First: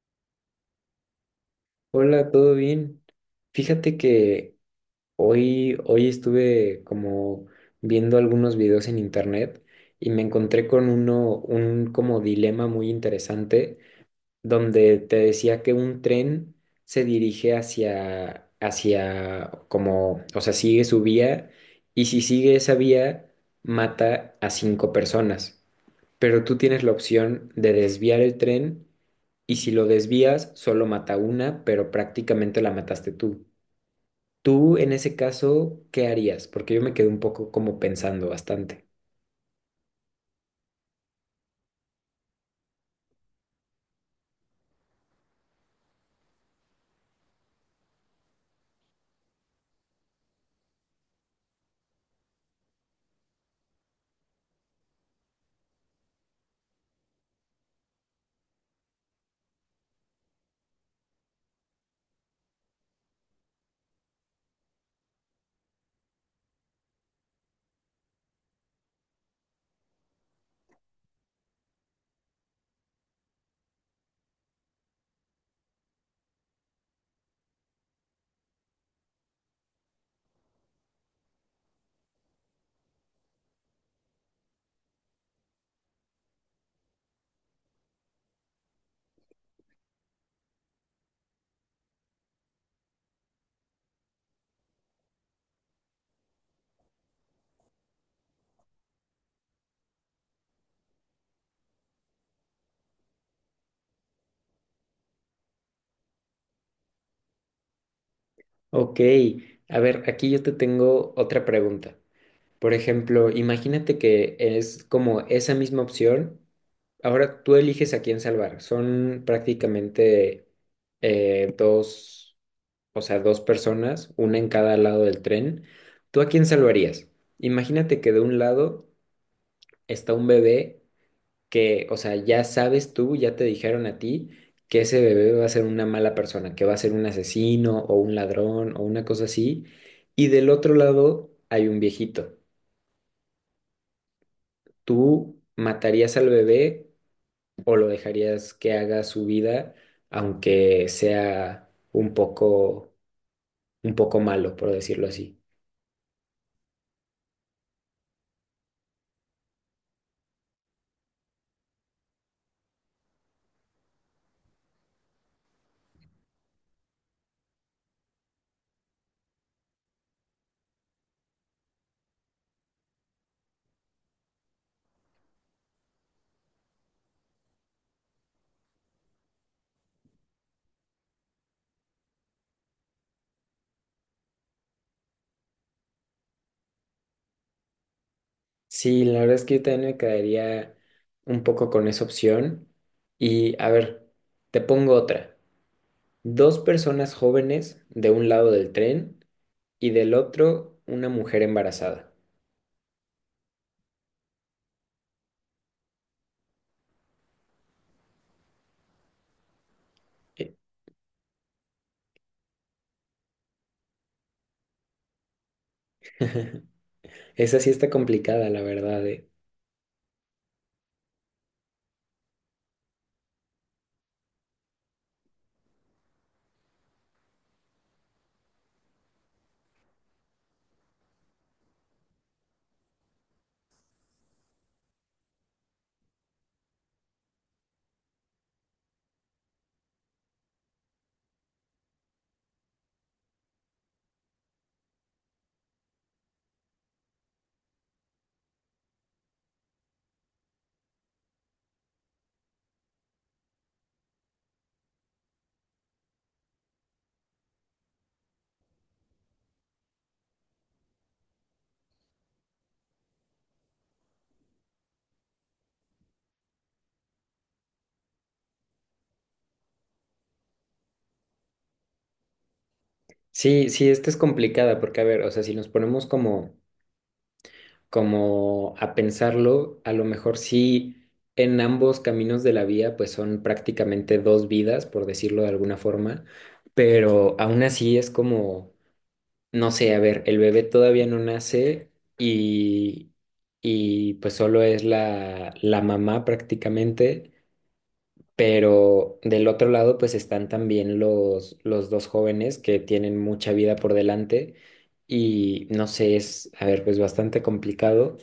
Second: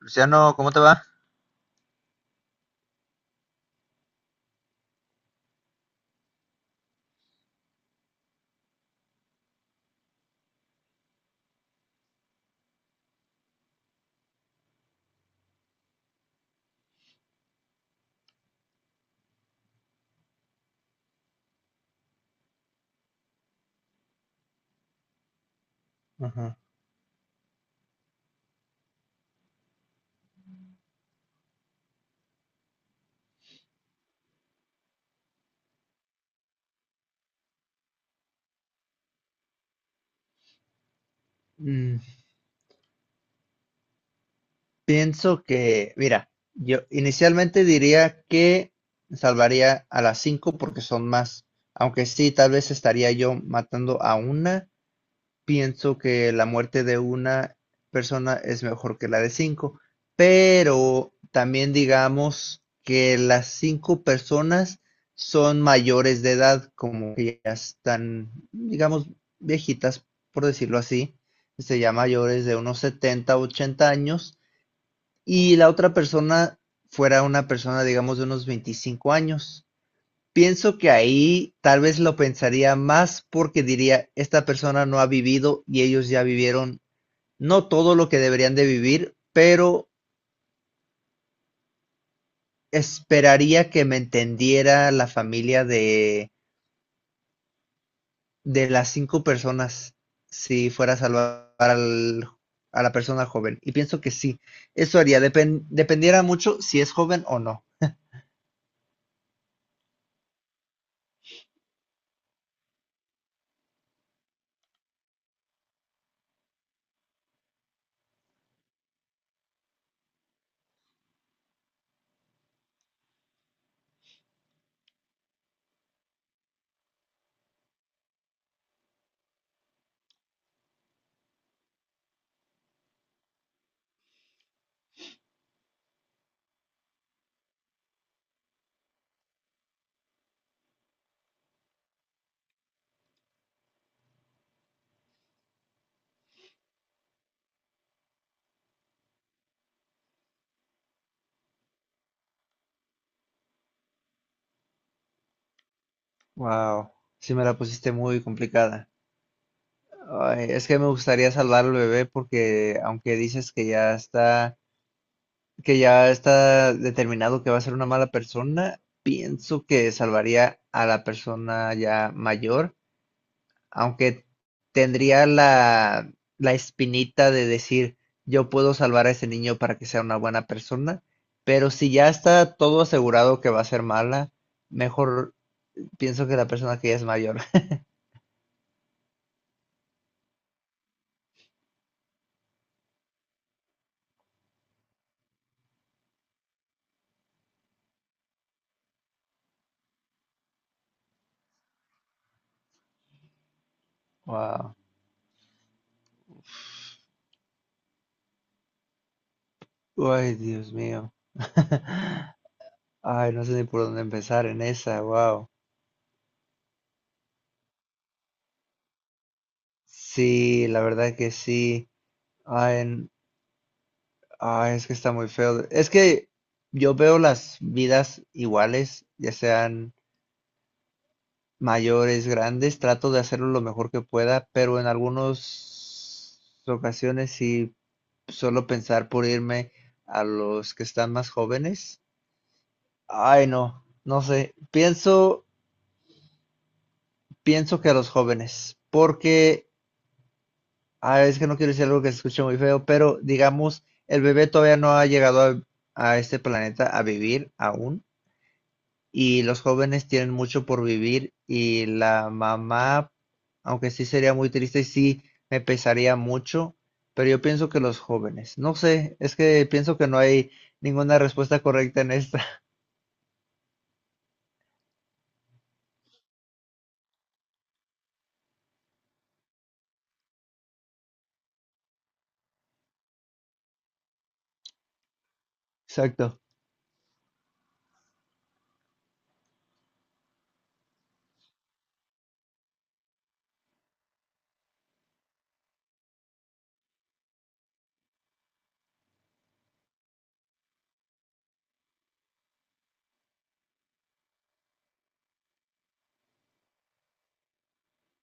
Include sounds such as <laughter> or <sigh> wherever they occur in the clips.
Luciano, ¿cómo te va? Hola, ¿todo bien? Fíjate que hoy estuve como viendo algunos videos en internet y me encontré con un como dilema muy interesante donde te decía que un tren se dirige hacia como, o sea, sigue su vía y si sigue esa vía mata a cinco personas, pero Ajá. tú tienes la opción de desviar el tren y si lo desvías, solo mata una, pero prácticamente la mataste tú. Tú, en ese caso, ¿qué harías? Porque yo me quedé un poco como pensando bastante. Mm, pienso que, mira, yo inicialmente diría que salvaría a las cinco porque son más, aunque sí, tal vez estaría yo matando a una, pienso que la muerte de una persona es mejor que la de cinco, pero también digamos que las cinco personas son mayores de edad, como que ya están, digamos, viejitas, por decirlo así, se llama mayores de unos 70, 80 años, y la otra persona fuera una persona, digamos, de unos 25 años. Pienso que ahí tal vez lo pensaría más porque diría, esta persona no ha vivido y ellos ya vivieron, no todo lo que deberían de vivir, pero esperaría que me entendiera la familia de las cinco personas si fuera a a la persona joven. Y pienso que sí, eso haría, dependiera mucho si es joven o no. Ok, a ver, aquí yo te tengo otra pregunta. Por ejemplo, imagínate que es como esa misma opción. Ahora tú eliges a quién salvar. Son prácticamente dos, o sea, dos personas, una en cada lado del tren. ¿Tú a quién salvarías? Imagínate que de un lado está un bebé que, o sea, ya sabes tú, ya te dijeron a ti que ese bebé va a ser una mala persona, que va a ser un asesino o un ladrón o una cosa así. Y del otro lado hay un viejito. ¿Tú matarías al bebé o lo dejarías que haga su vida, aunque sea un poco malo, por decirlo así? Wow, sí me la pusiste muy complicada. Ay, es que me gustaría salvar al bebé porque aunque dices que ya está determinado que va a ser una mala persona, pienso que salvaría a la persona ya mayor, aunque tendría la espinita de decir, yo puedo salvar a ese niño para que sea una buena persona, pero si ya está todo asegurado que va a ser mala, mejor pienso que la persona que ya es mayor. <laughs> Sí, la verdad es que yo también me quedaría un poco con esa opción. Y a ver, te pongo otra. Dos personas jóvenes de un lado del tren y del otro una mujer embarazada. Wow. Ay, Eh, Dios mío. <laughs> Ay, no sé ni por dónde empezar en esa, wow. Esa sí está complicada, la verdad. Sí, la verdad que sí. Ay, n- ay, es que está muy feo. Es que yo veo las vidas iguales, ya sean mayores, grandes, trato de hacerlo lo mejor que pueda, pero en algunas ocasiones sí, solo pensar por irme a los que están más jóvenes. Ay, no, no sé. Pienso que a los jóvenes, porque ah, es que no quiero decir algo que se escuche muy feo, pero digamos, el bebé todavía no ha llegado a este planeta a vivir aún, y los jóvenes tienen mucho por vivir, y la mamá, aunque sí sería muy triste, sí me pesaría mucho, pero yo pienso que los jóvenes, no sé, es que pienso que no hay ninguna respuesta correcta en esta. <laughs> Sí, sí, esta es complicada porque, a ver, o sea, si nos ponemos como a pensarlo, a lo mejor sí en ambos caminos de la vía, pues son prácticamente dos vidas, por decirlo de alguna forma, Exacto. pero aún así es como. No sé, a ver, el bebé todavía no nace y, y pues solo es la mamá prácticamente, pero del otro lado pues están también los dos jóvenes que tienen mucha vida por delante y no sé, es, a ver, pues bastante complicado,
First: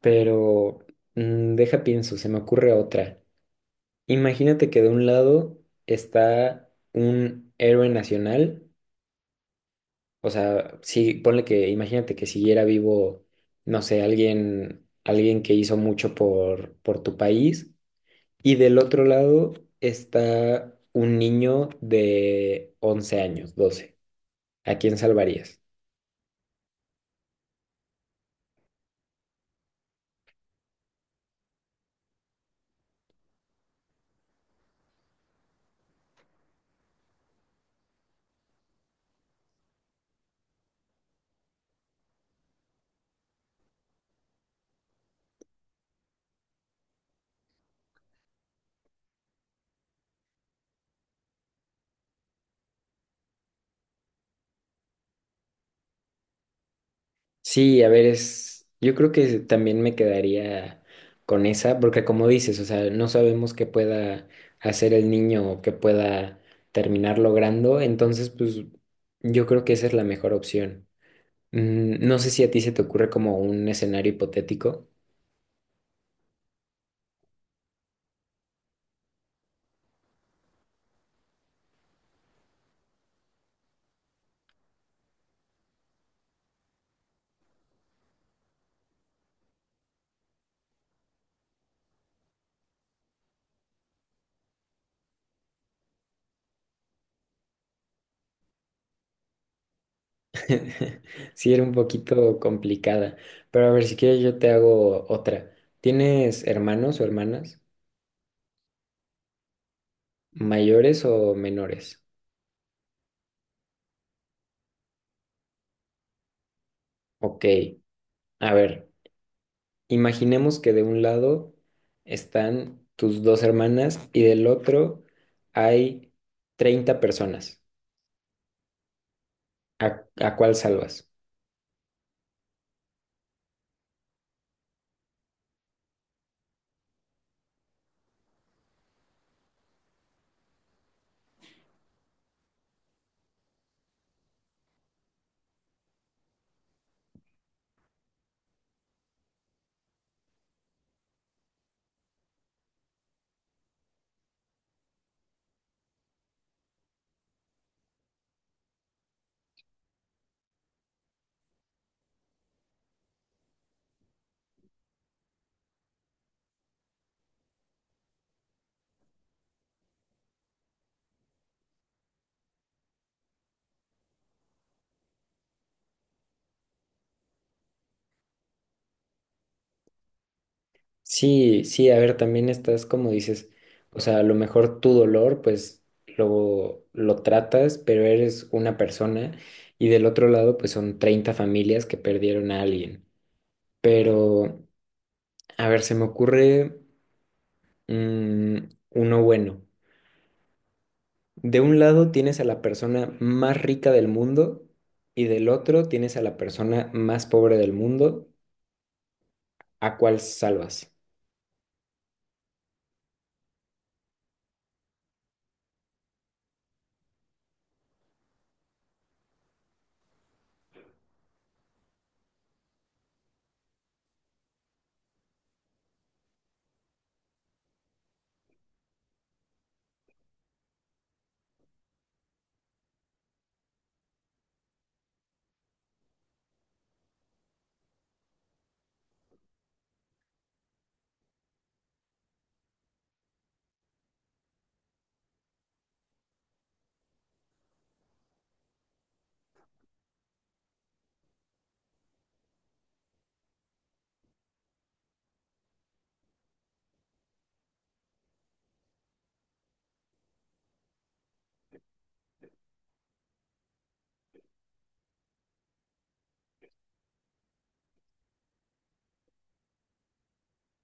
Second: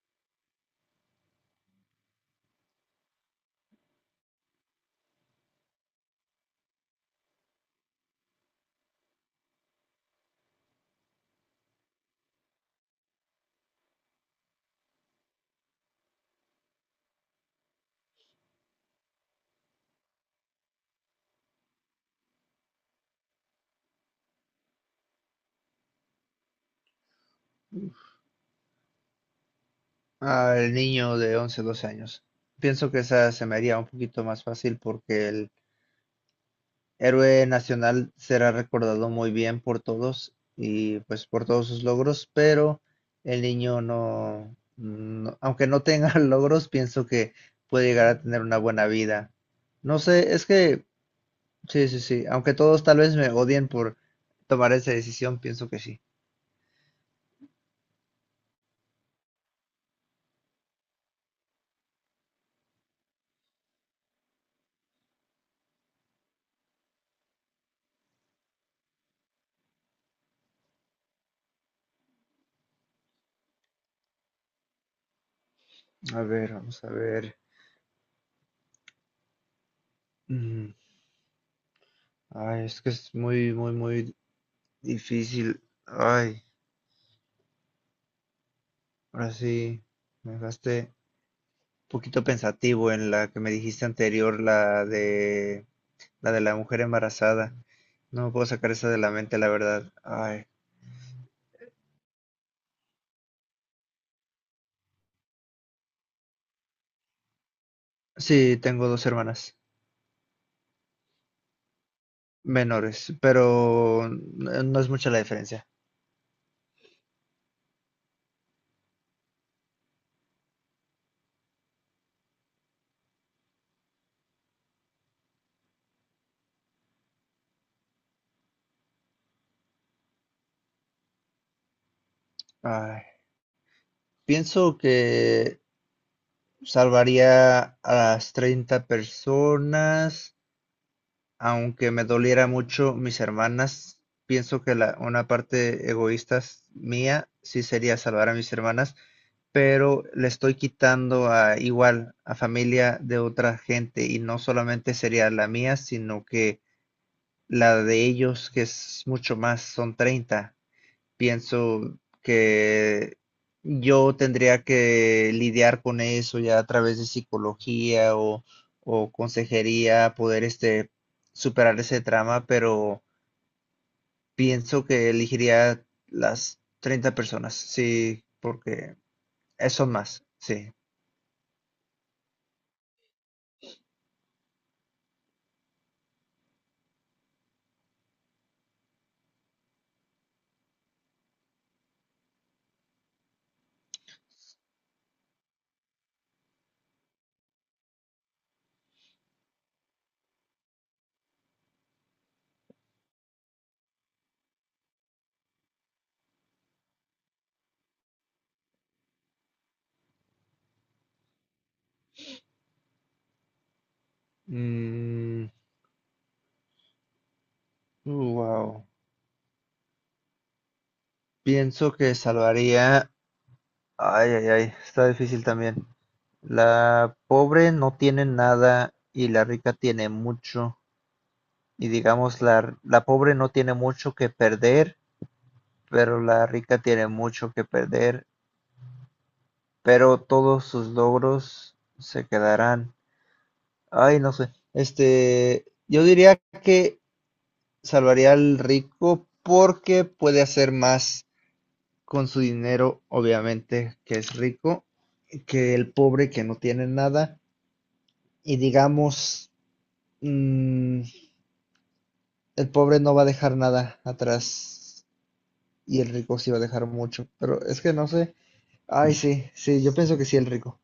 pero deja pienso, se me ocurre otra. Imagínate que de un lado está un héroe nacional. O sea, sí, ponle que, imagínate que siguiera vivo, no sé, alguien que hizo mucho por tu país, y del otro lado está un niño de 11 años, 12, ¿a quién salvarías? Al niño de 11, 12 años. Pienso que esa se me haría un poquito más fácil porque el héroe nacional será recordado muy bien por todos y pues por todos sus logros, pero el niño aunque no tenga <laughs> logros, pienso que puede llegar a tener una buena vida. No sé, es que sí, sí, sí, aunque todos tal vez me odien por tomar esa decisión, pienso que sí. Sí, a ver, es, yo creo que también me quedaría con esa, porque como dices, o sea, no sabemos qué pueda hacer el niño o qué pueda terminar logrando, entonces, pues, yo creo que esa es la mejor opción. No sé si a ti se te ocurre como un escenario hipotético. A ver, vamos a ver. Mm, Ay, es que es muy difícil. Ay, ahora sí, me dejaste poquito pensativo en la que me dijiste anterior, la de la de la mujer embarazada. No me puedo sacar esa de la mente, la verdad. Ay, <laughs> Sí, era un poquito complicada, pero a ver, si quieres yo te hago otra. ¿Tienes hermanos o hermanas sí, tengo dos hermanas mayores o menores? menores, pero no es mucha la diferencia. Ok, a ver, imaginemos que de un lado están tus dos hermanas y del otro hay 30 personas. ¿A cuál salvas? Ay, pienso que salvaría a las 30 personas. Aunque me doliera mucho mis hermanas, pienso que la una parte mía sí sería salvar a mis hermanas, pero le estoy quitando a igual a familia de otra gente y no solamente sería la mía, sino que la de ellos, que es mucho más, son 30, pienso que yo tendría que lidiar con eso ya a través de psicología o consejería, poder este, superar ese trauma, pero pienso que elegiría las 30 personas, sí, porque eso más, sí. Sí, sí, a ver, también estás como dices, o sea, a lo mejor tu dolor, pues lo tratas, pero eres una persona y del otro lado, pues son 30 familias que perdieron a alguien. Pero, a ver, se me ocurre mm, uno bueno. De un lado tienes a la persona más rica del mundo y del otro tienes a la persona más pobre del mundo. ¿A cuál salvas? Mm, wow. Pienso que salvaría... Ay, ay, ay, está difícil también. La pobre no tiene nada y la rica tiene mucho. Y digamos la pobre no tiene mucho que perder, pero la rica tiene mucho que perder, pero todos sus logros se quedarán. Ay, no sé. Este, yo diría que salvaría al rico porque puede hacer más con su dinero, obviamente, que es rico, que el pobre que no tiene nada. Y digamos, mm, el pobre no va a dejar nada atrás y el rico sí va a dejar mucho. Pero es que no sé. Ay, sí, sí, yo pienso que sí, el rico.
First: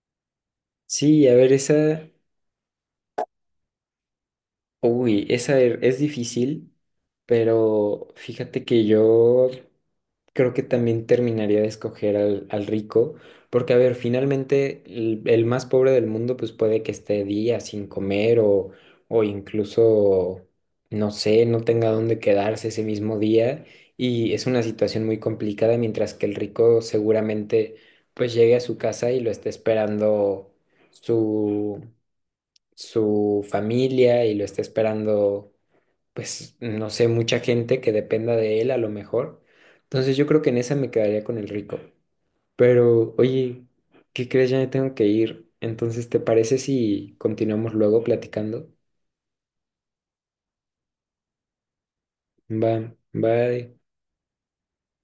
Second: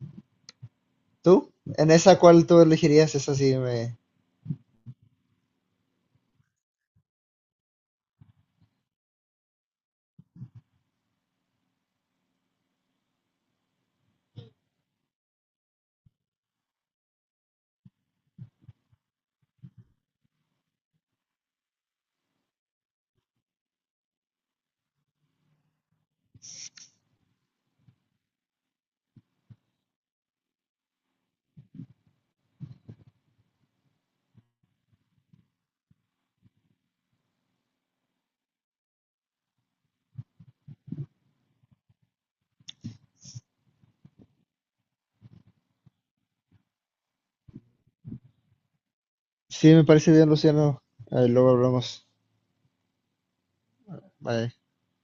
Sí, a ¿Tú? ver, ¿En esa. esa cuál tú elegirías? Esa Uy, esa es difícil, pero fíjate que yo creo que también terminaría de escoger al rico, porque a ver, finalmente el más pobre del mundo pues puede que esté días sin comer o incluso, no sé, no tenga dónde quedarse ese mismo día y es una situación muy complicada, mientras que el rico seguramente pues llegue a su casa y lo esté esperando su familia y lo está esperando, pues, no sé, mucha gente que dependa de él a lo mejor. Entonces yo creo que en esa me quedaría con el rico. Pero, oye, ¿qué crees? Ya me tengo que ir. Entonces, ¿te parece si continuamos luego platicando? sí me parece bien, Luciano. Luego hablamos. Va, bye. Bye.